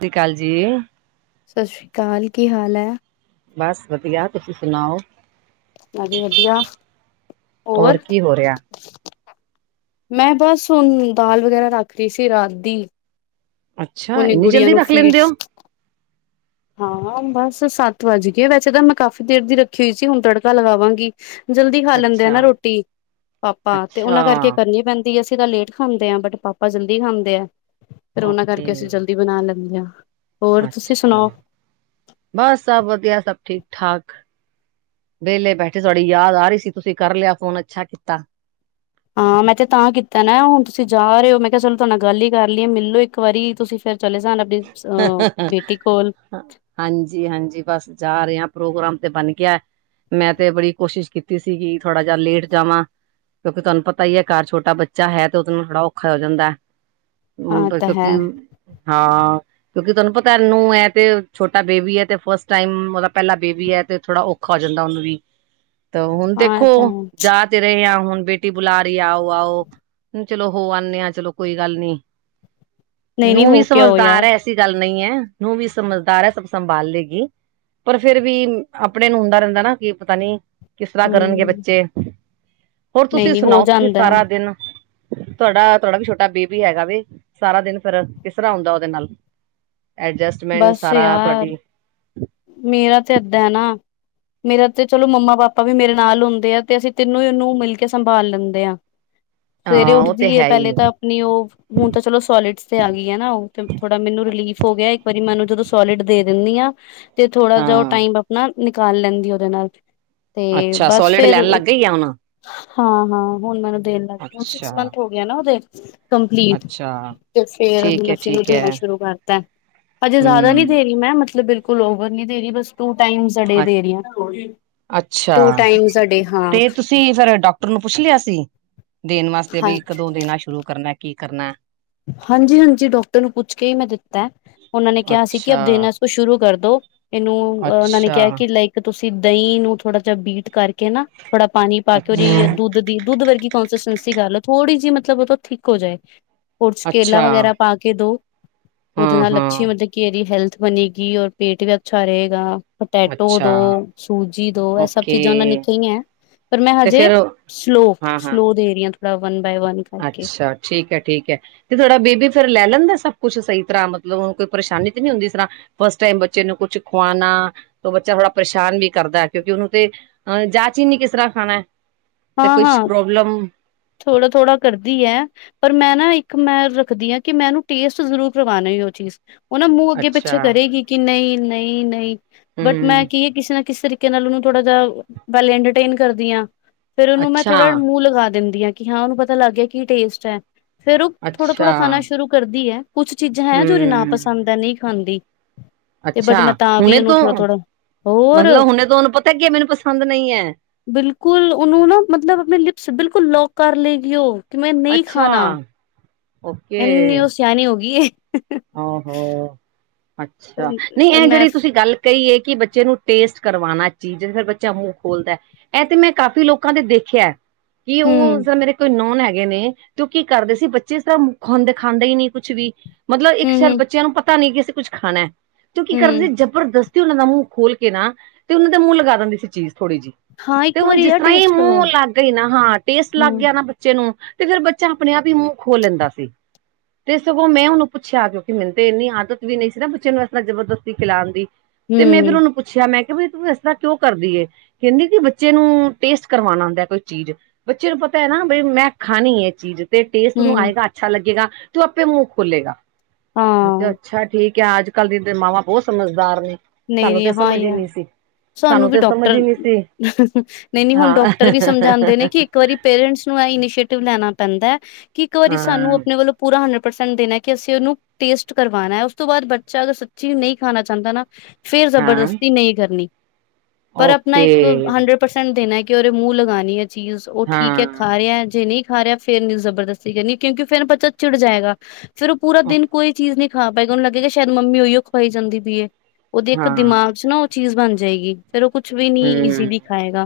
ਤਿਰੀ ਕਾਲ ਜੀ। ਸ਼ਾਸਰੀ ਕਾਲ ਕੀ ਹਾਲ ਐ? ਬਸ ਵਧੀਆ, ਤੁਸੀਂ ਸੁਣਾਓ? ਨਾ ਜੀ ਵਧੀਆ, ਹੋਰ। ਹੋ ਰਿਹਾ। ਮੈਂ ਬਸ ਹੁਣ, ਦਾਲ ਵਗੈਰਾ ਰੱਖਤੀ ਸੀ ਰਾਤ ਦੀ ਅੱਛਾ, ਹੁਣੇ ਇੰਨੀ ਗੁੜੀਆਂ ਜਲਦੀ ਨੂੰ ਰੱਖ ਫੀਡ ਲੈਂਦੇ ਓ। ਹਾਂ ਬਸ ਸੱਤ ਵੱਜਗੇ, ਵੈਸੇ ਤਾਂ ਮੈਂ ਕਾਫ਼ੀ ਦੇਰ ਦੀ ਰੱਖੀ ਹੋਈ ਸੀ, ਹੁਣ ਤੜਕਾ ਲਗਾਵਾਂਗੀ। ਜਲਦੀ ਖਾ ਲੈਂਦੇ ਆ ਅੱਛਾ ਨਾ ਰੋਟੀ ਪਾਪਾ ਤੇ ਅੱਛਾ ਉਹਨਾਂ ਕਰਕੇ ਕਰਨੀ ਪੈਂਦੀ ਨਹੀ ਅਸੀਂ ਤਾਂ ਲੇਟ ਖਾਂਦੇ ਹਾਂ, ਬਟ ਪਾਪਾ ਜਲਦੀ ਖਾਂਦੇ ਆ, ਫਿਰ ਉਹਨਾ ਓਕੇ ਕਰਕੇ ਅਸੀਂ ਜਲਦੀ ਬਣਾ ਲੈਂਦੀਆ ਅੱਛਾ, ਬਸ ਸਭ ਵਧੀਆ, ਸਭ ਠੀਕ -ਠਾਕ ਵਿਹਲੇ ਬੈਠੇ ਤੁਹਾਡੀ ਯਾਦ ਆ ਰਹੀ ਸੀ ਤੁਸੀਂ ਕਰ ਲਿਆ ਫੋਨ ਅੱਛਾ ਕੀਤਾ ਏ ਹਾਂ ਮੈਂ ਤੇ ਤਾਂ ਕੀਤਾ ਨਾ ਹੁਣ ਤੁਸੀਂ ਜਾ ਰਹੇ ਹੋ ਮੈਂ ਕਿਹਾ ਚਲੋ ਤੁਹਾਡੇ ਨਾਲ ਗੱਲ ਹੀ ਕਰ ਲਈਏ ਮਿਲ ਲਓ ਇੱਕ ਵਾਰੀ ਤੁਸੀਂ ਫੇਰ ਚਲੇ ਜਾਣਾ ਡੀਪਸ ਅ ਬੇਟੀ ਕੋਲ ਹਾਂਜੀ- ਹਾਂਜੀ ਬਸ ਜਾ ਰਹੇ ਹਾਂ, ਪ੍ਰੋਗਰਾਮ ਤੇ ਬਣ ਗਿਆ ਮੈਂ ਤੇ ਬੜੀ ਕੋਸ਼ਿਸ਼ ਕੀਤੀ ਸੀ ਕਿ, ਥੋੜਾ ਜਿਹਾ ਲੇਟ ਜਾਵਾਂ ਕਿਉਂਕਿ ਤੁਹਾਨੂੰ ਪਤਾ ਹੀ ਹੈ ਘਰ ਛੋਟਾ ਬੱਚਾ ਹੈ ਤੇ ਉਹਦੇ ਨਾਲ ਥੋੜਾ ਔਖਾ ਹੋ ਜਾਂਦਾ ਹੈ ਹ [unintelligible] ਹਾਂ ਤਾਂ ਕਿ ਹੈ ਹਾਂ ਕਿਉਂਕਿ ਤੁਹਾਨੂੰ ਪਤਾ ਨੂੰਹ ਹੈ ਇਹ ਤੇ ਛੋਟਾ ਬੇਬੀ ਹੈ ਤੇ ਫਸਟ ਟਾਈਮ ਉਹਦਾ ਪਹਿਲਾ ਬੇਬੀ ਹੈ ਤੇ ਥੋੜਾ ਔਖਾ ਖਾ ਜਾਂਦਾ ਉਹਨੂੰ ਵੀ ?? ਤਾਂ ਹੁਣ ਦੇਖੋ ਜਾ ਤੇ ਰਹੇ ਹੈ ਹੁਣ ਬੇਟੀ ਬੁਲਾ ਰਹੀ ਆਓ ਆਓ ਚਲੋ ਹੋ ਆਉਂਦੇ ਆ ਚਲੋ ਕੋਈ ਗੱਲ ਨੀ ਨਹੀਂ ਨਹੀਂ ਨੂੰਹ ਵੀ ਹੋ ਕੇ ਆਓ ਯਾਰ ਸਮਝਦਾਰ ਹੈ ਐਸੀ ਗੱਲ ਨਹੀਂ ਹੈ ਨੂੰਹ ਵੀ ਸਮਝਦਾਰ ਹੈ ਸਭ ਸੰਭਾਲ ਲਏਗੀ ਪਰ ਫਿਰ ਵੀ ਆਪਣੇ ਨੂੰ ਹੁੰਦਾ ਰਹਿੰਦਾ ਨਾ, ਕੀ ਪਤਾ ਨੀ ਕਿਸ ਤਰ੍ਹਾਂ ਕਰਨਗੇ ਹੂੰ ਬੱਚੇ, ਹੋਰ ਨਹੀਂ ਤੁਸੀਂ ਨਹੀਂ ਹੋ ਸੁਣਾਓ ਤੁਸੀਂ ਜਾਂਦਾ ਹੈ ਸਾਰਾ ਦਿਨ ਤੁਹਾਡਾ ਤੁਹਾਡਾ ਵੀ ਛੋਟਾ ਬੇਬੀ ਹੈਗਾ ਵੇ ਸਾਰਾ ਦਿਨ ਫਿਰ ਕਿਸ ਤਰ੍ਹਾਂ ਹੁੰਦਾ ਉਹਦੇ ਨਾਲ ਐਡਜਸਟਮੈਂਟ ਬਸ ਸਾਰਾ ਯਾਰ ਤੁਹਾਡੀ ਮੇਰਾ ਤਾਂ ਏਦਾਂ ਨਾ ਮੇਰਾ ਤੇ ਚਲੋ ਮੰਮਾ ਪਾਪਾ ਵੀ ਮੇਰੇ ਨਾਲ ਹੁੰਦੇ ਆ ਤੇ ਅਸੀਂ ਤੈਨੂੰ ਹੀ ਉਹਨੂੰ ਮਿਲ ਕੇ ਸੰਭਾਲ ਲੈਂਦੇ ਹਾਂ ਸਵੇਰੇ ਹਾਂ ਉਹ ਤੇ ਉੱਠਦੀ ਹੈ ਪਹਿਲੇ ਹੀ ਤਾਂ ਆਪਣੀ ਉਹ ਹੁਣ ਤਾਂ ਚਲੋ ਸੋਲਿਡਸ ਤੇ ਆ ਗਈ ਹੈ ਨਾ ਉਹ ਤੇ ਥੋੜਾ ਮੈਨੂੰ ਰਿਲੀਫ ਹੋ ਗਿਆ ਇੱਕ ਵਾਰੀ ਮੈਨੂੰ ਜਦੋਂ ਸੋਲਿਡ ਦੇ ਦਿੰਨੀ ਆ ਤੇ ਥੋੜ੍ਹਾ ਜਿਹਾ ਓ ਹਾਂ ਟਾਈਮ ਆਪਣਾ ਨਿਕਾਲ ਲੈਂਦੀ ਓਹਦੇ ਨਾਲ। ਤੇ ਅੱਛਾ ਬਸ ਸੋਲਿਡ ਫੇਰ ਲੈਣ ਲੱਗ ਇਕ ਗਈ ਆ ਹੁਣ ਹਾਂ-ਹਾਂ ਹੁਣ ਮੈਨੂੰ ਦੇਣ ਲਾਗੇ ਹੁਣ ਅੱਛਾ ਸਿਕਸ ਮੰਥ ਹੋ ਗਏ ਨਾ ਓਹਦੇ ਕੰਪਲੀਟ। ਅੱਛਾ ਤੇ ਫੇਰ ਠੀਕ ਹੁਣ ਹੈ ਅਸੀਂ ਉਨੂੰ ਠੀਕ ਦੇਣਾ ਹੈ ਸ਼ੁਰੂ ਕਰਤਾ ਹਜੇ ਜਿਆਦਾ ਨੀ ਹਮ ਦੇ ਰਹੀ ਮੈਂ ਮਤਲਬ ਬਿਲ ਕਲੋਵਰ ਨੀ ਦੇ ਰਹੀ ਬਸ ਟੂ ਟਾਈਮਜ਼ ਅ ਡੇ ਦੇ ਰਹੀ ਆ। ਅੱਛਾ ਤੇ ਤੁਸੀਂ ਫੇਰ ਡਾਕਟਰ ਨੂੰ ਪੁੱਛ ਲਿਆ ਸੀ? ਦੇਣ ਵਾਸਤੇ ਹਾਂ ਵੀ ਕਦੋਂ ਦੇਣਾ ਸ਼ੁਰੂ ਕਰਨਾ ਕੀ ਕਰਨਾ। ਹਾਂਜੀ-ਹਾਂਜੀ ਡੋਕਟਰ ਨੂੰ ਪੁੱਛ ਕੇ ਈ ਮੈਂ ਦਿੱਤਾ। ਉਹਨਾਂ ਨੇ ਕਿਆ ਸੀ ਕਿ ਅਬ ਅੱਛਾ ਦੇਨਾ ਇਸ ਕੋ ਸ਼ੁਰੂ ਕਰ ਦੋ। ਏਨੂੰ ਓਹਨਾਂ ਨੇ ਅੱਛਾ ਕਿਆ ਕਿ ਲਾਈਕ ਤੁਸੀਂ ਦਈ ਨੂੰ ਥੋੜਾ ਜਾ ਬੀਟ ਕਰਕੇ ਨਾ ਥੋੜਾ ਪਾਣੀ ਪਾ ਕੇ ਓਰੀ ਅੱਛਾ ਦੁੱਧ ਦੀ ਦੁੱਧ ਵਰਗੀ ਕੋਂਸਿਸਸੈਂਸੀ ਕਰ ਲੋ ਥੋੜ੍ਹੀ ਜੀ ਮਤਲਬ ਓਹ ਤੋਂ ਥਿੱਕ ਹੋ ਜਾਏ। ਓਹਦੇ 'ਚ ਅੱਛਾ ਕੇਲਾ ਵਗੈਰਾ ਪਾ ਕੇ ਦੋ ਓਦੇ ਹਾਂ ਨਾਲ ਅਛੀ ਹਾਂ ਮਤਲਬ ਕੇ ਦੀ ਹੈਲਥ ਬਣੇਗੀ ਔਰ ਪੇਟ ਵੀ ਅੱਛਾ ਰਹੇਗਾ। ਪਟੈਟੋ ਅੱਛਾ ਦੋ, ਸੂਜੀ ਦੋ ਐ ਸਭ ਓਕੇ ਚੀਜ਼ਾਂ ਓਹਨਾਂ ਨੇ ਕਈਆਂ ਪਰ ਮੈਂ ਤੇ ਹਜੇ ਫੇਰ ਹਾਂ ਹਾਂ ਸਲੋਅ-ਸਲੋਅ ਦੇ ਰਹੀ ਆਂ ਥੋੜ੍ਹਾ ਵਨ ਬਾਏ ਵਨ। ਕਰਕੇ ਅੱਛਾ ਠੀਕ ਐ ਠੀਕ ਐ। ਤੇ ਥੋੜਾ ਬੇਬੀ ਫਿਰ ਲੈ ਲੈਂਦਾ ਸਭ ਕੁਛ ਸਹੀ ਤਰ੍ਹਾਂ ਮਤਲਬ ਓਹਨੂੰ ਕੋਈ ਪਰੇਸ਼ਾਨੀ ਤੇ ਨੀ ਹੁੰਦੀ ਜਿਸ ਤਰ੍ਹਾਂ ਫਸਟ ਟਾਈਮ ਬੱਚੇ ਨੂੰ ਕੁੱਛ ਖਵਾਣਾ ਤਾਂ ਬੱਚਾ ਥੋੜ੍ਹਾ ਪਰੇਸ਼ਾਨ ਵੀ ਕਰਦਾ ਕਿਉਂਕਿ ਓਹਨੂੰ ਤੇ ਹੈ ਜਾਚ ਈ ਨੀ ਕਿਸ ਤਰ੍ਹਾਂ ਖਾਣਾ ਐ। ਹਾਂ-ਹਾਂ, ਥੋੜਾ ਥੋੜਾ ਕਰਦੀ ਐ। ਪਰ ਮੈਂ ਨਾ ਇੱਕ ਮੈਂ ਰੱਖਦੀ ਆ, ਕਿ ਮੈ ਇਨੂੰ ਟੇਸਟ ਜ਼ਰੂਰ ਕਰਵਾਣਾ ਓ ਚੀਜ਼। ਓ ਨਾ ਮੂੰਹ ਅੱਗੇ ਅੱਛਾ ਪਿੱਛੇ ਕਰੇਗੀ ਕਿ ਨਈ-ਨਈ-ਨਈ, ਬਟ ਮੈਂ ਹਮ ਕੀ ਐ ਕਿਸੇ ਨਾ ਕਿਸ ਤਰੀਕੇ ਨਾਲ ਓਨੂੰ ਥੋੜ੍ਹਾ ਜਿਹਾ, ਪੈਲੇ ਇੰਟਰਟੇਨ ਕਰਦੀ ਹਾਂ। ਫੇਰ ਓਨੂੰ ਮੈਂ ਅੱਛਾ ਥੋੜਾ ਜਾ ਮੂੰਹ ਲਗਾ ਦਿੰਦੀ ਕਿ ਹਾਂ, ਓਨੂੰ ਪਤਾ ਲੱਗ ਗਿਆ ਕੀ ਟੇਸਟ ਐ। ਫੇਰ ਓ ਅੱਛਾ ਥੋੜਾ-ਥੋੜਾ ਖਾਣਾ ਸ਼ੁਰੂ ਕਰਦੀ ਐ, ਕੁਛ ਚੀਜ਼ਾਂ ਹੈ ਜੋ ਨਾ ਹਮ ਪਸੰਦ ਐ, ਨਈ ਖਾਂਦੀ। ਤੇ ਬਟ ਅੱਛਾ! ਮੈਂ ਤਾਂ ਵੀ ਹੁਣੇ ਉਹਨੂੰ ਤੋਂ, ਥੋੜਾ-ਥੋੜਾ ਹੋਰ ਮਤਲਬ ਹੁਣੇ ਤੋਂ ਓਨੂੰ ਪਤਾ ਕੀ ਮੈਨੂੰ ਪਸੰਦ ਨਈ ਐ। ਬਿਲਕੁੱਲ ਓਨੂੰ ਨਾ ਮਤਲਬ ਆਪਣੇ ਲਿਪਸ ਬਿਲਕੁਲ ਲੌਕ ਕਰ ਲੇਗੀ ਓ, ਕਿ ਮੈਂ ਨਈ ਅੱਛਾ ਖਾਨਾ। ਓਕੇ ਐਨੀ ਓ ਸਿਆਣੀ ਹੋਗੀ ਏ। ਹਾਂ ਹਾਂ, ਅੱਛਾ ਨਈ ਪਰ ਐ ਮੈਂ ਜੇੜੀ ਤੁਸੀਂ ਗੱਲ ਕਈ ਏ ਕਿ ਬੱਚੇ ਨੂੰ ਟੇਸਟ ਕਰਵਾਣਾ ਚੀਜ਼, ਫੇਰ ਬੱਚਾ ਮੂੰਹ ਖੋਲਦੈ ਐ ਤੇ ਮੈਂ ਕਾਫ਼ੀ ਲੋਕਾਂ ਦੇ ਦੇਖਿਐ, ਕੀ ਹੂੰ, ਓ ਮੇਰੇ ਕੋਈ ਨੌਨ ਹੈਗੇ ਨੇ ਤੇ ਓ ਕੀ ਕਰਦੇ ਸੀ ਬੱਚੇ ਇਸ ਤਰ੍ਹਾਂ ਖਦੇ ਖਾਂਦੇ ਈ ਨੀ ਕੁੱਛ ਵੀ, ਮਤਲਬ ਇੱਕ ਸ਼ੈਦ ਹੂੰ-ਹੂੰ, ਬੱਚਿਆਂ ਨੂੰ ਪਤਾ ਨੀ ਕੀ ਅਸੀਂ ਕੁੱਛ ਖਾਣਾ, ਕਿਊ ਕੀ ਕਰਦੇ ਹੂੰ ਜਬਰਦ ਸਤੀ ਓਨਾ ਦਾ ਮੂੰਹ ਖੋਲ ਕੇ ਨਾ, ਤੇ ਓਨਾਂ ਦਾ ਮੂੰਹ ਲਗਾ ਦਿੰਦੀ ਸੀ ਚੀਜ਼ ਥੋੜੀ ਜੀ। ਹਾਂ ਤੇ ਇੱਕ ਹੁਣ ਵਾਰੀ ਜਿਸ ਯਾਰ ਤਰ੍ਹਾਂ ਈ ਟੇਸਟ ਮੂੰਹ ਕਰਵਾਓ ਲੱਗ ਗਈ ਨਾ, ਹਾਂ ਟੇਸਟ ਲੱਗ ਹੂੰ, ਗਿਆ ਨਾ ਬੱਚੇ ਨੂੰ ਤੇ ਫੇਰ ਬੱਚਾ ਆਪਣੇ ਆਪ ਈ ਮੂੰਹ ਖੋਲ ਲੈਂਦਾ ਸੀ, ਤੇ ਸਗੋਂ ਮੈਂ ਹੁਨ ਪੁੱਛਿਆ, ਕਿਉਂਕਿ ਮੈਨੂੰ ਤੇ ਏਨੀ ਆਦਤ ਵੀ ਨਈ ਸੀ ਨਾ ਬੱਚੇ ਨੂੰ ਇਸ ਤਰਾਂ ਜਬਰਦਸਤੀ ਖਿਲਾਣ ਦੀ, ਤੇ ਮੈਂ ਫੇਰ ਹੂੰ, ਓਨੂੰ ਪੁੱ ਛਿਆ, ਮੈਂ ਕਿਆ ਬੀ ਤੂੰ ਐਸ ਤਰ੍ਹਾਂ ਕਿਉਂ ਕਰਦੀ ਏ? ਕੈਂਦੀ ਕੀ ਬੱਚੇ ਨੂੰ ਟੇਸਟ ਕਰਵਾਣਾ ਹੁੰਦੈ ਕੋਈ ਚੀਜ਼। ਬੱਚੇ ਨੂੰ ਪਤਾ ਐ ਨਾ, ਬਈ ਮੈਂ ਖਾਣੀ ਐ ਚੀਜ਼। ਤੇ ਟੇਸਟ ਓਨੂੰ ਹੂੰ ਆਏਗਾ ਅੱਛਾ ਲੱਗੇਗਾ, ਤੇ ਓ ਆਪੇ ਮੂੰਹ ਖੋਲੇਗਾ। ਮੈਂ ਕਿਆ, ਹਾਂ ਅੱਛਾ ਠੀਕ ਐ, ਆਜ ਕੱਲ੍ਹ ਦੀਆਂ ਮਾਵਾਂ ਬੋ ਸਮਝਦਾਰ ਨੇ। ਸਾਨੂੰ ਨਈ-ਨਈ, ਤੇ ਹਾਂ ਸਮਝ ਈ ਹੀ ਆ। ਨਹੀਂ ਸੀ ਸਾਨੂੰ ਵੀ ਤੇ ਸਮਝ ਹੀ ਡੋਕਟਰ, ਨਹੀਂ ਸੀ ਨਈ-ਨਈ ਹੁਣ ਡੋਕਟਰ ਵੀ ਸਮਝਾਦੇ ਨੇ ਹਾਂ ਕੀ ਇੱਕ ਵਾਰੀ ਪੇਰੈਂਟਸ ਨੂੰ ਐ ਇਨੀਸ਼ੀਏਟਿਵ ਲੈਣਾ ਪੈਂਦੈ, ਕਿ ਇੱਕ ਵਾਰੀ ਸਾਨੂੰ ਹਾਂ ਆਪਣੇ ਵੱਲੋਂ ਪੂਰਾ ਹੰਡਰਡ ਪਰਸੈਂਟ ਦੇਣਾ ਕਿ ਅਸੀਂ ਓਨੂੰ ਟੇਸਟ ਕਰਵਾਣਾ, ਉਸ ਤੋਂ ਬਾਦ ਬੱਚਾ ਅਗਰ ਸੱਚੀ ਨਈ ਖਾਣਾ ਚਾਂਦਾ ਨਾ ਫੇਰ ਹਾਂ ਜ਼ਬਰਦਸਤੀ ਨਈ ਕਰਨੀ। ਪਰ ਆਪਣਾ ਇੱਕ ਓਕੇ ਹੰਡਰਡ ਪਰਸੈਂਟ ਦੇਣਾ, ਕਿ ੳਹਦੇ ਮੂੰਹ ਲਗਾਣੀ ਐ ਚੀਜ਼ ਓ ਹਾਂ ਠੀਕ ਐ। ਖਾ ਰਿਐ, ਜੇ ਨਈ ਖਾ ਰਿਆ ਫੇਰ ਨੀ ਜ਼ਬਰਦਸਤੀ ਕਰਨੀ, ਕਿਉਂਕਿ ਫਿਰ ਬੱਚਾ ਚਿੜ ਜਾਏਗਾ। ਫੇਿਰ ਉਹ ਪੂਰਾ ਦਿਨ ਕੋਈ ਚੀਜ਼ ਨਹੀ ਖਾ ਪਾਏਗਾ, ਉਹਨੂੰ ਲੱਗੇ ਕਿ ਸ਼ਾਇਦ ਮੰਮੀ ਉਹੀਓ ਖਵਾਈ ਜਾਂਦੀ ਪਈਏ। ਉਹਦੇ ਇੱਕ ਹਾਂ ਦਿਮਾਗ 'ਚ ਨਾ ਉਹ ਚੀਜ਼ ਬਣ ਜਾਏਗੀ। ਫਿਰ ਉਹ ਕੁਛ ਵੀ ਨੀ ਹੂੰ, ਈਜ਼ੀ ਖਾਏਗਾ,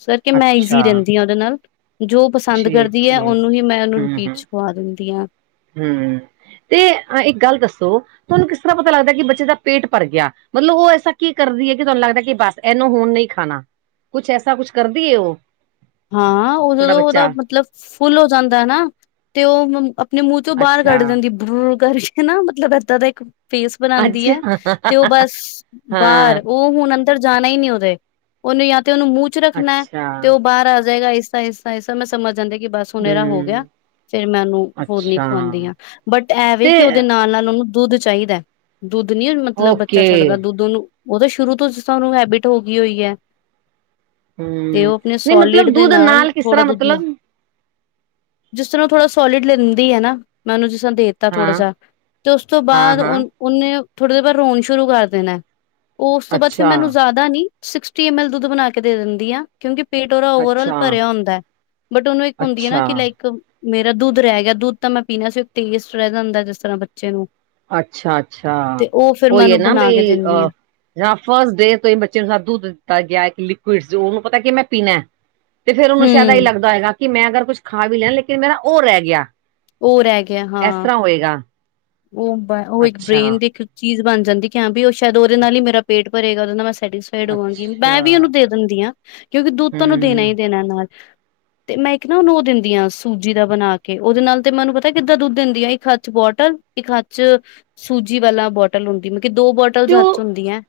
ਇਸ ਕਰਕੇ ਮੈਂ ਅੱਛਾ ਈਜ਼ੀ ਰਹਿੰਦੀ ਹਾਂ ਉਹਦੇ ਨਾਲ ਜੋ ਬ ਪਸੰਦ ਕਰਦੀ ਹੈ ਠੀਕ-ਠੀਕ। ਉਹਨੂੰ ਹੀ ਮੈਂ ਉਹਨੂੰ ਰਿਪੀਟ ਖਵਾ ਦਿੰਦੀ ਹਾਂ। ਹ, ਤੇ ਇੱਕ ਗੱਲ ਦੱਸੋ? ਤੁਹਾਨੂੰ ਕਿਸ ਤਰ੍ਹਾਂ ਪਤਾ ਲੱਗਦਾ ਕਿ ਬੱਚੇ ਦਾ ਪੇਟ ਭਰ ਗਿਆ? ਮਤਲਬ ਉਹ ਐਸਾ ਕੀ ਕਰਦੀ ਹੈ, ਕਿ ਤੁਹਾਨੂੰ ਲੱਗਦਾ ਕਿ ਬਸ ਇਹਨੂੰ ਹੁਣ ਨਹੀਂ ਖਾਣਾ, ਕੁਛ ਐਸਾ ਕੁਛ ਕਰਦੀ ਹੈ ਉਹ? ਹਾਂ, ਉਹ ਤੁਹਾਡਾ ਜਦੋਂ ਉਹਦਾ ਬੱਚਾ ਮਤਲਬ ਫੁੱਲ ਹੋ ਜਾਂਦਾ ਹੈ ਨਾ ਤੇ ਉਹ ਆਪਣੇ ਮੂੰਹ 'ਚੋਂ ਬਾਹਰ ਅੱਛਾ, ਕੱਢ ਦਿੰਦੀ, ਬਰ ਕਰੀ ਨਾ ਮਤਲਬ ਇੱਦਾਂ ਦਾ ਇੱਕ ਫੇਸ ਬਣਾਉਂਦੀ ਹੈ ਅੱਛਾ ਤੇ ਉਹ ਬਸ ਹਾਂ। ਬਾਹਰ, ਉਹ ਹੁਣ ਅ ਅੰਦਰ ਜਾਣਾ ਹੀ ਨਹੀਂ ਉਹਦੇ, ਉਹਨੂੰ ਜਾਂ ਤੇ ਉਹਨੂੰ ਮੂੰਹ 'ਚ ਰੱਖਣਾ ਅੱਛਾ ਤੇ ਉਹ ਬਾਹਰ ਆ ਜਾਏਗਾ, ਇਸ ਤਾ ਇਸ ਤਾ ਇਸ ਤ੍ਹਾਂ ਮੈਂ ਸਮਝ ਜਾਂਦੀ ਕਿ ਬਸ ਹੁਣ ਇਹਦਾ ਹੋ ਗਿਆ। ਹੂੰ, ਫੇਿਰ ਮੈਂ ਉਹਨੂੰ ਹੋਰ ਨ ਖਵਾਉਂਦੀ ਅੱਛਾ ਹਾਂ, ਬਟ ਐਵੇ ਤੇ ਕਿ ਉਹਦੇ ਨਾਲ, ਨਾਲ ਉਹਨੂੰ ਦੁੱਧ ਚਾਹੀਦਾ, ਦੁੱਧ ਨੀ ਮਤਲਬ ਬੱਚਾ ਓਕੇ ਛੱਡਦਾ, ਦੁੱਧ ਉਹਨੂੰ ਉਹ ਤਾਂ ਸ਼ੁਰੂ ਤੋਂ, ਜਿਸ ਤਰਾਂ ੳਹਨੂੰ ਹੈਬਿਟ ਹੋ ਗਈ ਹੋਈ ਹੈ। ਤੇ ਹੂੰ, ਉਹ ਆਪਣੇ ਨਹੀਂ ਸੋਲਿਡ ਮਤਲਬ ਦੇ ਦੁੱਧ ਨਾਲ ਕਿਸ ਥੋੜਾ ਤਰ੍ਹਾਂ ਦੁੱਧ ਲੈ ਮਤਲਬ ਜਿਸ ਤਰ੍ਹਾਂ ਓ ਥੋੜ੍ਹਾ ਸੋਲਿਡ ਲੈਂਦੀ ਆ ਨਾ ਮੈਂ ਉਹਨੂੰ ਜਿਸ ਤਰ੍ਹਾਂ ਦੇ ਤਾ ਥੋੜਾ ਹਾਂ, ਸਾਂ ਤੇ ਉਸ ਤੋਂ ਬਾਅਦ ਹਾਂ-ਹਾਂ ਉਹ ਉਹਨੇ ਥੋੜੇ ਦੇਰ ਬਾਅਦ ਰੋਣ ਸ਼ੁਰੂ ਕਰ ਦੇਣਾ। ਉਸ ਤੋਂ ਬਾਅਦ ਫਿਰ ਅੱਛਾ, ਮੈ ਉਹਨੂੰ ਜ਼ਿਆਦਾ ਨੀ ਸਿਕਸਸਟੀ ਐਮ ਐਲ ਦੁੱਧ ਬਣਾ ਕੇ ਦੇ ਦਿੰਦੀ ਆ ਕਿਉਂਕਿ ਪੇਟ ਉਹਦਾ ਓਵਰਆਲ ਅੱਛਾ, ਭਰਿਆ ਹੁੰਦਾ ਬਟ ਉਹਨੂੰ ਇੱਕ ਹੁੰਦੀ ਆ ਨਾ ਕਿ ਅੱਛਾ। ਲਾਈਕ ਮੇਰਾ ਦੁੱਧ ਰਹਿ ਗਿਆ ਦੁੱਧ ਤਾਂ ਮੈਂ ਪੀਣਾ ਸੀ। ਟੇਸਟ ਰਹਿ ਜਾਂਦਾ ਜਿਸ ਤਰ੍ਹਾਂ ਬੱਚੇ ਨੂੰ ਅੱਛਾ ਅੱਛਾ, ਤੇ ਉਹ ਫਿਰ ਮੈਂ ਉਹੀ ਆ ਉਹਨੂੰ ਨਾ ਬਣਾ ਵੀ ਕੇ ਦਿੰਦੀ ਹਾਂ ਅਹ ਜਾਂ ਫਸਟ ਡੇਅ ਤੋਂ ਹੀ ਬੱਚੇ ਨੂੰ ਦੁੱਧ ਦਿੱਤਾ ਗਿਆ। ਇੱਕ ਲਿਕੋਅਡ ਉਹਨੂੰ ਪਤਾ ਕੀ ਮੈਂ ਪੀਣਾ। ਤੇ ਫ਼ਿਰ ਉਹਨੂੰ ਸ਼ਾਇਦ ਇਹੀ ਹਮ ਲੱਗਦਾ ਹੋਏਗਾ। ਕਿ ਮੈਂ ਅਗਰ ਕੁਛ ਖਾ ਵੀ ਲਿਆ ਲੇਕਿਨ ਮੇਰਾ ਓ ਰਹਿ ਗਿਆ। ਓ ਰਹਿ ਗਿਆ ਇਸ ਹਾਂ। ਤਰ੍ਹਾਂ ਹੋਏਗਾ। ਉਹ ਉਹ ਇੱਕ ਅੱਛਾ-ਅੱਛਾ ਬ੍ਰੇਨ ਦੀ ਇੱਕ ਚੀਜ਼ ਬਣ ਜਾਂਦੀ ਕੀ ਹਾਂ ਵੀ ਓ ਸ਼ਾਇਦ ਉਹਦੇ ਨਾਲ ਹੀ ਮੇਰਾ ਪੇਟ ਭਰੇਗਾ ਉਹਦੇ ਨਾਲ ਮੈਂ ਸੈਟ ਸੀਫਾਈ ਹੋਵਾਂਗੀ ਮੈਂ ਵੀ ਉਹਨੂੰ ਦੇ ਦਿੰਦੀ ਆ ਕਿਉਂਕਿ ਦੁੱਧ ਤਾਂ ਓਂਨੂੰ ਦੇਣਾ ਹੀ ਹੂੰ ਦੇਣਾ ਨਾਲ ਤੇ ਮੈਂ ਇੱਕ ਨਾ ਉਹਨੂੰ ਓ ਦਿੰਦੀ ਆ ਸੂਜੀ ਦਾ ਬਣਾ ਕੇ ਉਹਦੇ ਨਾਲ ਤੇ ਮੈਨੂੰ ਪਤਾ ਕਿੱਦਾਂ ਦੁੱਧ ਦਿੰਦੀ ਆ ਇੱਕ ਹੱੱਥ ਚ ਬੋਟਲ ਇੱਕ ਹੱਥ ਚ ਸੂਜੀ ਵਾਲਾ ਬੋਟਲ ਹੁੰਦੀ ਮਤਲਬ ਦੋ ਬੋਟਲ ਤੇ ਹੱਥ ਚ ਉਹ ਹੁੰਦੀਆਂ।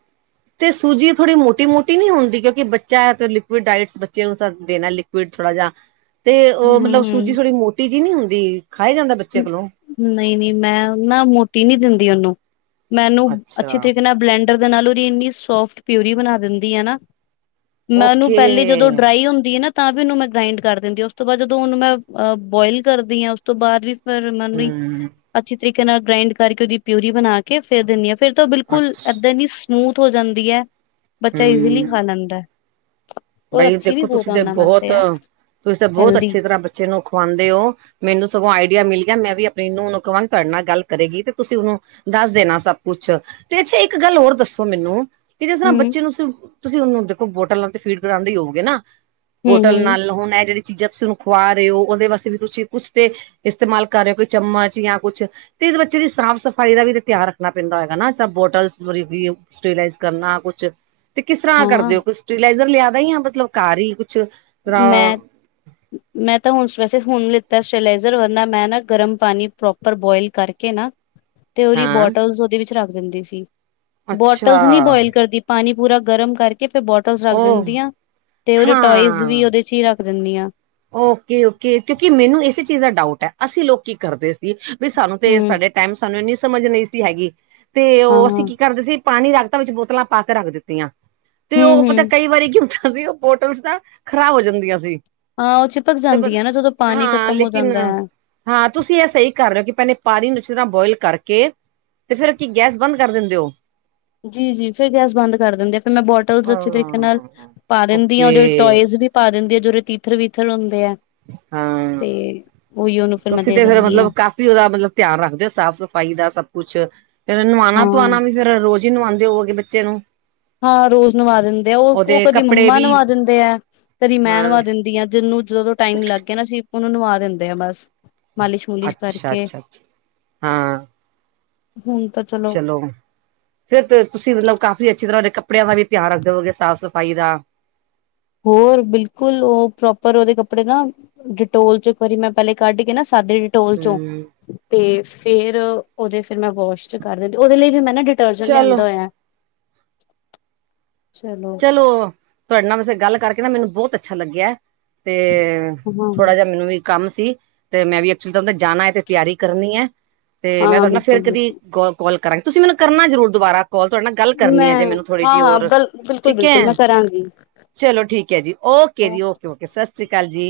ਤੇ ਸੂਜੀ ਥੋੜ੍ਹੀ ਮੋਟੀ ਮੋਟੀ ਨੀ ਹੁੰਦੀ। ਕਿਉਂਕਿ ਬੱਚਾ ਫਿਰ ਲਿਕੁਇਡ ਡਾਇਟਸ ਬੱਚੇ ਨੂੰ ਤਾਂ ਦੇਣਾ ਲਿਕੁਇਡ ਥੋੜ੍ਹਾ ਜਾ [inaudible] ਤੇ ਓ ਹਮ ਮਤਲਬ ਸੂਜੀ ਥੋੜ੍ਹੀ ਮੋਟੀ ਜੀ ਨਹੀਂ ਹੁੰਦੀ। ਖਾਇਆ ਜਾਂਦਾ ਬੱਚੇ ਕੋਲੋਂ ਨਈ ਨਈ ਮੈਂ ਨਾ ਮੋਟੀ ਨੀ ਦਿੰਦੀ ਉਹਨੂੰ ਮੈਂ ਉਹਨੂੰ ਅੱਛੇ ਅੱਛਾ ਤਰੀਕੇ ਨਾਲ ਬਲੈਂਡ ਡ ਦੇ ਨਾਲ ਓਹਦੀ ਇੰਨੀ ਸੋਫਟ ਪਿਊਰੀ ਬਣਾ ਦਿੰਦੀ ਆ ਨਾ। ਮੈਂ ਉਹਨੂੰ ਓਕੇ ਪਹਿਲੇ ਜਦੋਂ ਡਰਾਈ ਹੁੰਦੀ ਆ ਨਾ ਤਾਂ ਵੀ ਉਹਨੂੰ ਮੈਂ ਗ੍ਰਾਇੰਡ ਕਰ ਦਿੰਦੀ ਆ ਉਸ ਤੋਂ ਬਾਅਦ ਜਦੋਂ ਉਹਨੂੰ ਮੈਂ ਅਹ ਬੋਇਲ ਕਰਦੀ ਆ ਉਸ ਤੋਂ ਬਾਅਦ ਵੀ ਫਿਰ [unintelligible] ਹੂੰ ਅੱਛੀ ਤਰੀਕੇ ਨਾਲ ਗ੍ਰਾਇੰਡ ਕਰਕੇ ਉਹਦੀ ਪਿਊਰੀ ਬਣਾ ਕੇ ਫੇਰ ਦਿਨੀ ਆ ਫੇਰ ਤਾਂ ਬਿਲਕੁਲ ਅੱਛਾ ਏਦਾਂ ਦੀ ਸਮੂਥ ਹੋ ਜਾਂਦੀ ਐ ਬੱਚਾ ਈਜ਼ੀਲੀ ਖਾ ਲੈਂਦਾ। ਔਰ ਬਾਈ ਅੱਛੀ ਵੀ ਦੇਖੋ ਬਹੁਤ ਤੁਸੀਂ ਤਾਂ ਉਹਨਾਂ ਵਾਸਤੇ ਬਹੁਤ ਹੈ ਤੁਸੀਂ ਤਾਂ ਬਹੁਤ ਹੈਲਦੀ ਅੱਛੀ ਤਰ੍ਹਾਂ ਬੱਚੇ ਨੂੰ ਖਵਾਂਦੇ ਓ। ਮੈਨੂੰ ਸਗੋਂ ਆਈਡੀਆ ਮਿਲ ਗਿਆ ਮੈਂ ਵੀ ਆਪਣੀ ਨੂੰਹ ਨੂੰ ਕਹਾਂਗੀ ਤੁਹਾਡੇ ਨਾਲ ਗੱਲ ਕਰੇਗੀ ਤੇ ਤੁਸੀਂ ਉਹਨੂੰ ਦੱਸ ਦੇਣਾ ਸਭ ਕੁਛ ਤੇ ਅੱਛਾ ਇੱਕ ਗੱਲ ਹੋਰ ਦੱਸੋ ਮੈਨੂੰ ਕਿ ਜਿਸ ਤਰ੍ਹਾਂ ਹਮ ਬੱਚੇ ਨੂੰ ਤੁਸੀਂ ਉਹਨੂੰ ਦੇਖੋ ਬੋਟਲ ਲਾਣ ਤੇ ਫੀਡ ਕਰਾਂਦੇ ਹੋਵਗੇ ਨਾ। ਹਮ ਬੋਟਲ ਨਾਲ ਹੁਣ ਐ ਜਿਹੜੀ ਚੀਜ਼ਾਂ ਤੁਸੀਂ ਉਹਨੂੰ ਖਵਾ ਰਹੇ ਓ ਉਹਦੇ ਵਾਸਤੇ ਵੀ ਤੁਸੀਂ ਕੁਛ ਤੇ ਇਸਤੇਮਾਲ ਕਰ ਰਹੇ ਓ ਕੋਈ ਚਮਚ ਜਾਂ ਕੁਛ ਤੇ ਇਹਦੇ ਬੱਚੇ ਦੀ ਸਾਫ਼ ਸਫ਼ਾਈ ਦਾ ਵੀ ਧਿਆਨ ਰੱਖਣਾ ਪੈਂਦਾ ਹੈਏਗਾ ਨਾ ਜਾਂ ਬੋਟਲਸ [unintelligible] ਸਟੇਸਲਾਈਜ਼ ਕਰਨਾ ਕੁੱਛ ਤੇ ਕਿਸ ਤਰ੍ਹਾਂ ਹਮ ਹਾਂ ਕਰਦੇ ਓ ਕੁਛ ਸਟੀਲਾਈਜ਼ਰ ਲਿਆਂਦਾ ਜਾਂ ਮਤਲਬ ਘਰ ਹੀ ਕੁੱਛ ਮੈਂ ਮੈਂ ਤਾਂ ਹੁਣ ਵੈਸੇ ਹੁਣ ਲਿੱਤਾ ਸਟਲਾਈਜ਼ਰ ਕਰਨਾ ਮੈਂ ਨਾ ਗਰਮ ਪਾਣੀ ਪ੍ਰੋਪਰ ਬੋਇਲ ਕਰਕੇ ਨਾ। ਤੇ ਉਹਦੀ ਹਾਂ ਬੋਟਲਸ ਉਹਦੇ ਵਿੱਚ ਰੱਖ ਦਿੰਦੀ ਸੀ ਅੱਛਾ ਬੋਟਲਸ ਨੀ ਬੋਇਲ ਕਰਦੀ। ਪਾਣੀ ਪੂਰਾ ਗਰਮ ਕਰਕੇ ਫਿਰ ਬੋਟਲਸ ਰੱਖ ਉਹ ਦਿੰਦੀ ਆਂ ਤੇ ਉਹਦੇ ਟੋਇਜ਼। ਹਾਂ ਵਿੱਚ ਹੀ ਰੱਖ ਦਿੰਦੀ ਆ। ਓਕੇ ਓਕੇ ਕਿਉਂਕਿ ਮੈਨੂੰ ਇਸੇ ਚੀਜ਼ ਦਾ ਡਾਊਟ ਐ। ਅਸੀਂ ਲੋਕ ਕੀ ਕਰਦੇ ਸੀ ਵੀ ਸਾਨੂੰ ਹੂੰ ਤੇ ਸਾਡੇ। ਟਾਈਮ ਸਾਨੂੰ ਇੰਨੀ ਸਮਝ ਨਹੀਂ ਸੀ ਹੈਗੀ ਤੇ ਓ ਹਾਂ ਹਾਂ ਅਸੀਂ ਕੀ ਕਰਦੇ ਸੀ। ਪਾਣੀ ਰੱਖਤਾ ਵਿੱਚ ਬੋਤਲਾਂ ਪਾ ਕੇ ਰੱਖ ਦਿੱਤੀਆਂ ਤੇ ਹੂੰ ਉਹ ਪਤਾ ਹੂੰ ਕਈ ਵਾਰੀ ਕੀ ਹੁੰਦਾ। ਅਸੀਂ ਉਹ ਬੋਟਲਸ ਨਾ ਖ਼ਰਾਬ ਹੋ ਜਾਂਦੀਆਂ ਸੀ। ਹਾਂ ਓ ਚਿਪਕ ਤੇ ਜਾਂਦੀ ਆ ਨਾ ਜਦੋਂ ਪਾਣੀ ਹਾਂ ਖ਼ਤਮ ਹੋ ਲੇਕਿਨ ਜਾਂਦਾ। ਹਾਂ, ਤੁਸੀਂ ਇਹ ਸਹੀ ਕਰ ਰਹੇ ਓ ਕਿ ਪਹਿਲੇ ਪਾਣੀ ਨੂੰ ਚੰਗੀ ਤਰ੍ਹਾਂ ਬੋਇਲ ਕਰਕੇ। ਤੇ ਫੇਰ ਕੀ ਗੈਸ ਬੰਦ ਕਰ ਦਿੰਦੇ ਓ। ਜੀ-ਜੀ ਫੇਰ ਗੈਸ ਬੰਦ ਕਰ ਦਿੰਦੇ ਆ ਫੇਰ ਮੈਂ ਬੋਟਲ ਅੱਛੇ ਹਾਂ ਤਰੀਕੇ ਨਾਲ ਪਾ ਦਿੰਦੀ ਹਾਂ ਓਕੇ ਓਦੇ ਵਿੱਚ ਟੋਇਜ਼ ਵੀ। ਪਾ ਦਿੰਦੀ ਆ ਜਿਹੜੇ ਤੀਥਰ-ਵੀਥਰ ਹੁੰਦੇ ਆ। ਹਾਂ ਤੇ ਓਇਓ ਉਨੂੰ ਫਿਰ ਮੈਂ ਦੇ ਦੇਨੀ ਆ। ਤੁਸੀਂ ਓਦਾ ਮਤਲਬ ਧਿਆਨ ਰੱਖਦੇ ਹੋ ਸਾਫ਼ ਸਫ਼ਾਈ ਦਾ ਸਭ ਕੁੱਛ ਫੇਰ ਹਾਂ ਨਵਾਣਾ-ਤੁਵਾਣਾ ਵੀ। ਫੇਰ ਰੋਜ਼ ਈ ਨਵਾਓਦੇ ਹੋਵੋਗੇ ਬੱਚੇ ਨੂੰ। ਹਾਂ ਰੋਜ਼ ਨਵਾ ਦਿੰਦੇ ਆ, ਓ‌ ਓ ਉਹਦੇ ਕਦੀ ਕੱਪੜੇ ਮੰਮਾ ਵੀ ਨਵਾ ਦਿੰਦੇ ਐ। ਕਦੀ ਮੈਂ ਹਾਂ ਨਵਾ ਦਿੰਦੀ ਹਾਂ। ਜਿਹਨੂੰ ਜਦੋਂ ਟਾਈਮ ਲੱਗ ਗਿਆ ਨਾ ਅਸੀਂ ਉਹਨੂੰ ਨਵਾ ਦਿੰਦੇ ਆ ਬਸ। ਮਾਲਿਸ਼-ਮੁਲਿਸ਼ ਅੱਛਾ ਕਰਕੇ ਅੱਛਾ ਅੱਛਾ ਹਾਂ ਹੁਣ ਤਾਂ ਚਲੋ। ਫੇਰ ਤੁਸੀਂ ਮਤਲਬ ਕਾਫੀ ਅੱਛੀ ਤਰ੍ਹਾਂ ਓਦੇ ਕੱਪੜਿਆਂ ਦਾ ਵੀ ਧਿਆਨ ਰੱਖ ਦੇ ਹੋਵੇਗੇ ਸਾਫ਼-ਸਫ਼ਾਈ ਦਾ ਹੋਰ ਬਿਲਕੁਲ ਉਹ ਪ੍ਰੋਪਰ ਓਦੇ ਕੱਪੜੇ ਨਾ ਡਿਟੋਲ ਚ ਇੱਕ ਵਾਰੀ ਮੈਂ ਪੈਲੇ ਕੱਢ ਕੇ ਨਾ ਸਾਦੇ ਡਿਟੋਲ ਚੋਂ ਹਮ ਤੇ ਫੇਰ ਓਦੇ ਫਿਰ ਮੈਂ ਵਾਸ਼ ਕਰ ਦਿੰਦੀ ਓਦੇ ਲਈ ਵੀ ਮੈਂ ਨਾ ਡਿ ਟਰਜਨ ਚਲੋ ਲਿਆਂਦਾ ਹੋਯਾ। ਚਲੋ ਤੁਆਡੇ ਨਾਲ ਵੈਸੇ ਗੱਲ ਕਰਕੇ ਨਾ ਮੈਨੂੰ ਬੋਤ ਅੱਛਾ ਲੱਗਿਆ। ਤੇ ਹਾਂ ਥੋੜਾ ਜੇਹਾ ਮੈਨੂੰ ਵੀ ਕੰਮ ਸੀ ਤੇ ਮੈਂ ਵੀ ਐਕਚੁਲੀ ਤਾਂ ਜਾਣਾ ਹੈ ਤੇ ਤੇਆਰੀ ਕਰਨੀ ਐ ਕ ਤੇ ਹਾਂ ਮੈਂ ਹਾਂ ਤੁਹਾਨੂੰ ਨਾ ਫਿਰ ਬਿਲਕੁਲ ਕਦੀਂ ਬਿਲਕੁਲ ਕੋਲ ਕੋਲ ਕਰਾਂਗੀ ਤੁਸੀ ਮੈਨੂੰ ਕਰਨਾ ਜ਼ਰੂਰ ਦੁਬਾਰਾ ਕੌਲ ਤੁਆਡੇ ਨਾਲ ਗੱਲ ਕਰਨੀ ਆ ਮੈਂ ਜੇ ਮੇਨੂੰ ਥੋੜੀ ਹਾਂ ਜਿਹੀ ਹਾਂ ਹੋਰ। ਬਿਲ ਬਿਲਕੁਲ ਠੀਕ ਐ ਬਿਲਕੁਲ ਮੈਂ ਕਰਾਂਗੀ। ਚਲੋ ਠੀਕ ਐ ਜੀ ਓਕੇ ਜੀ ਓਕੇ-ਓਕੇ ਸਾਸ ਸ਼੍ਰੀ ਅਕਾਲ ਜੀ।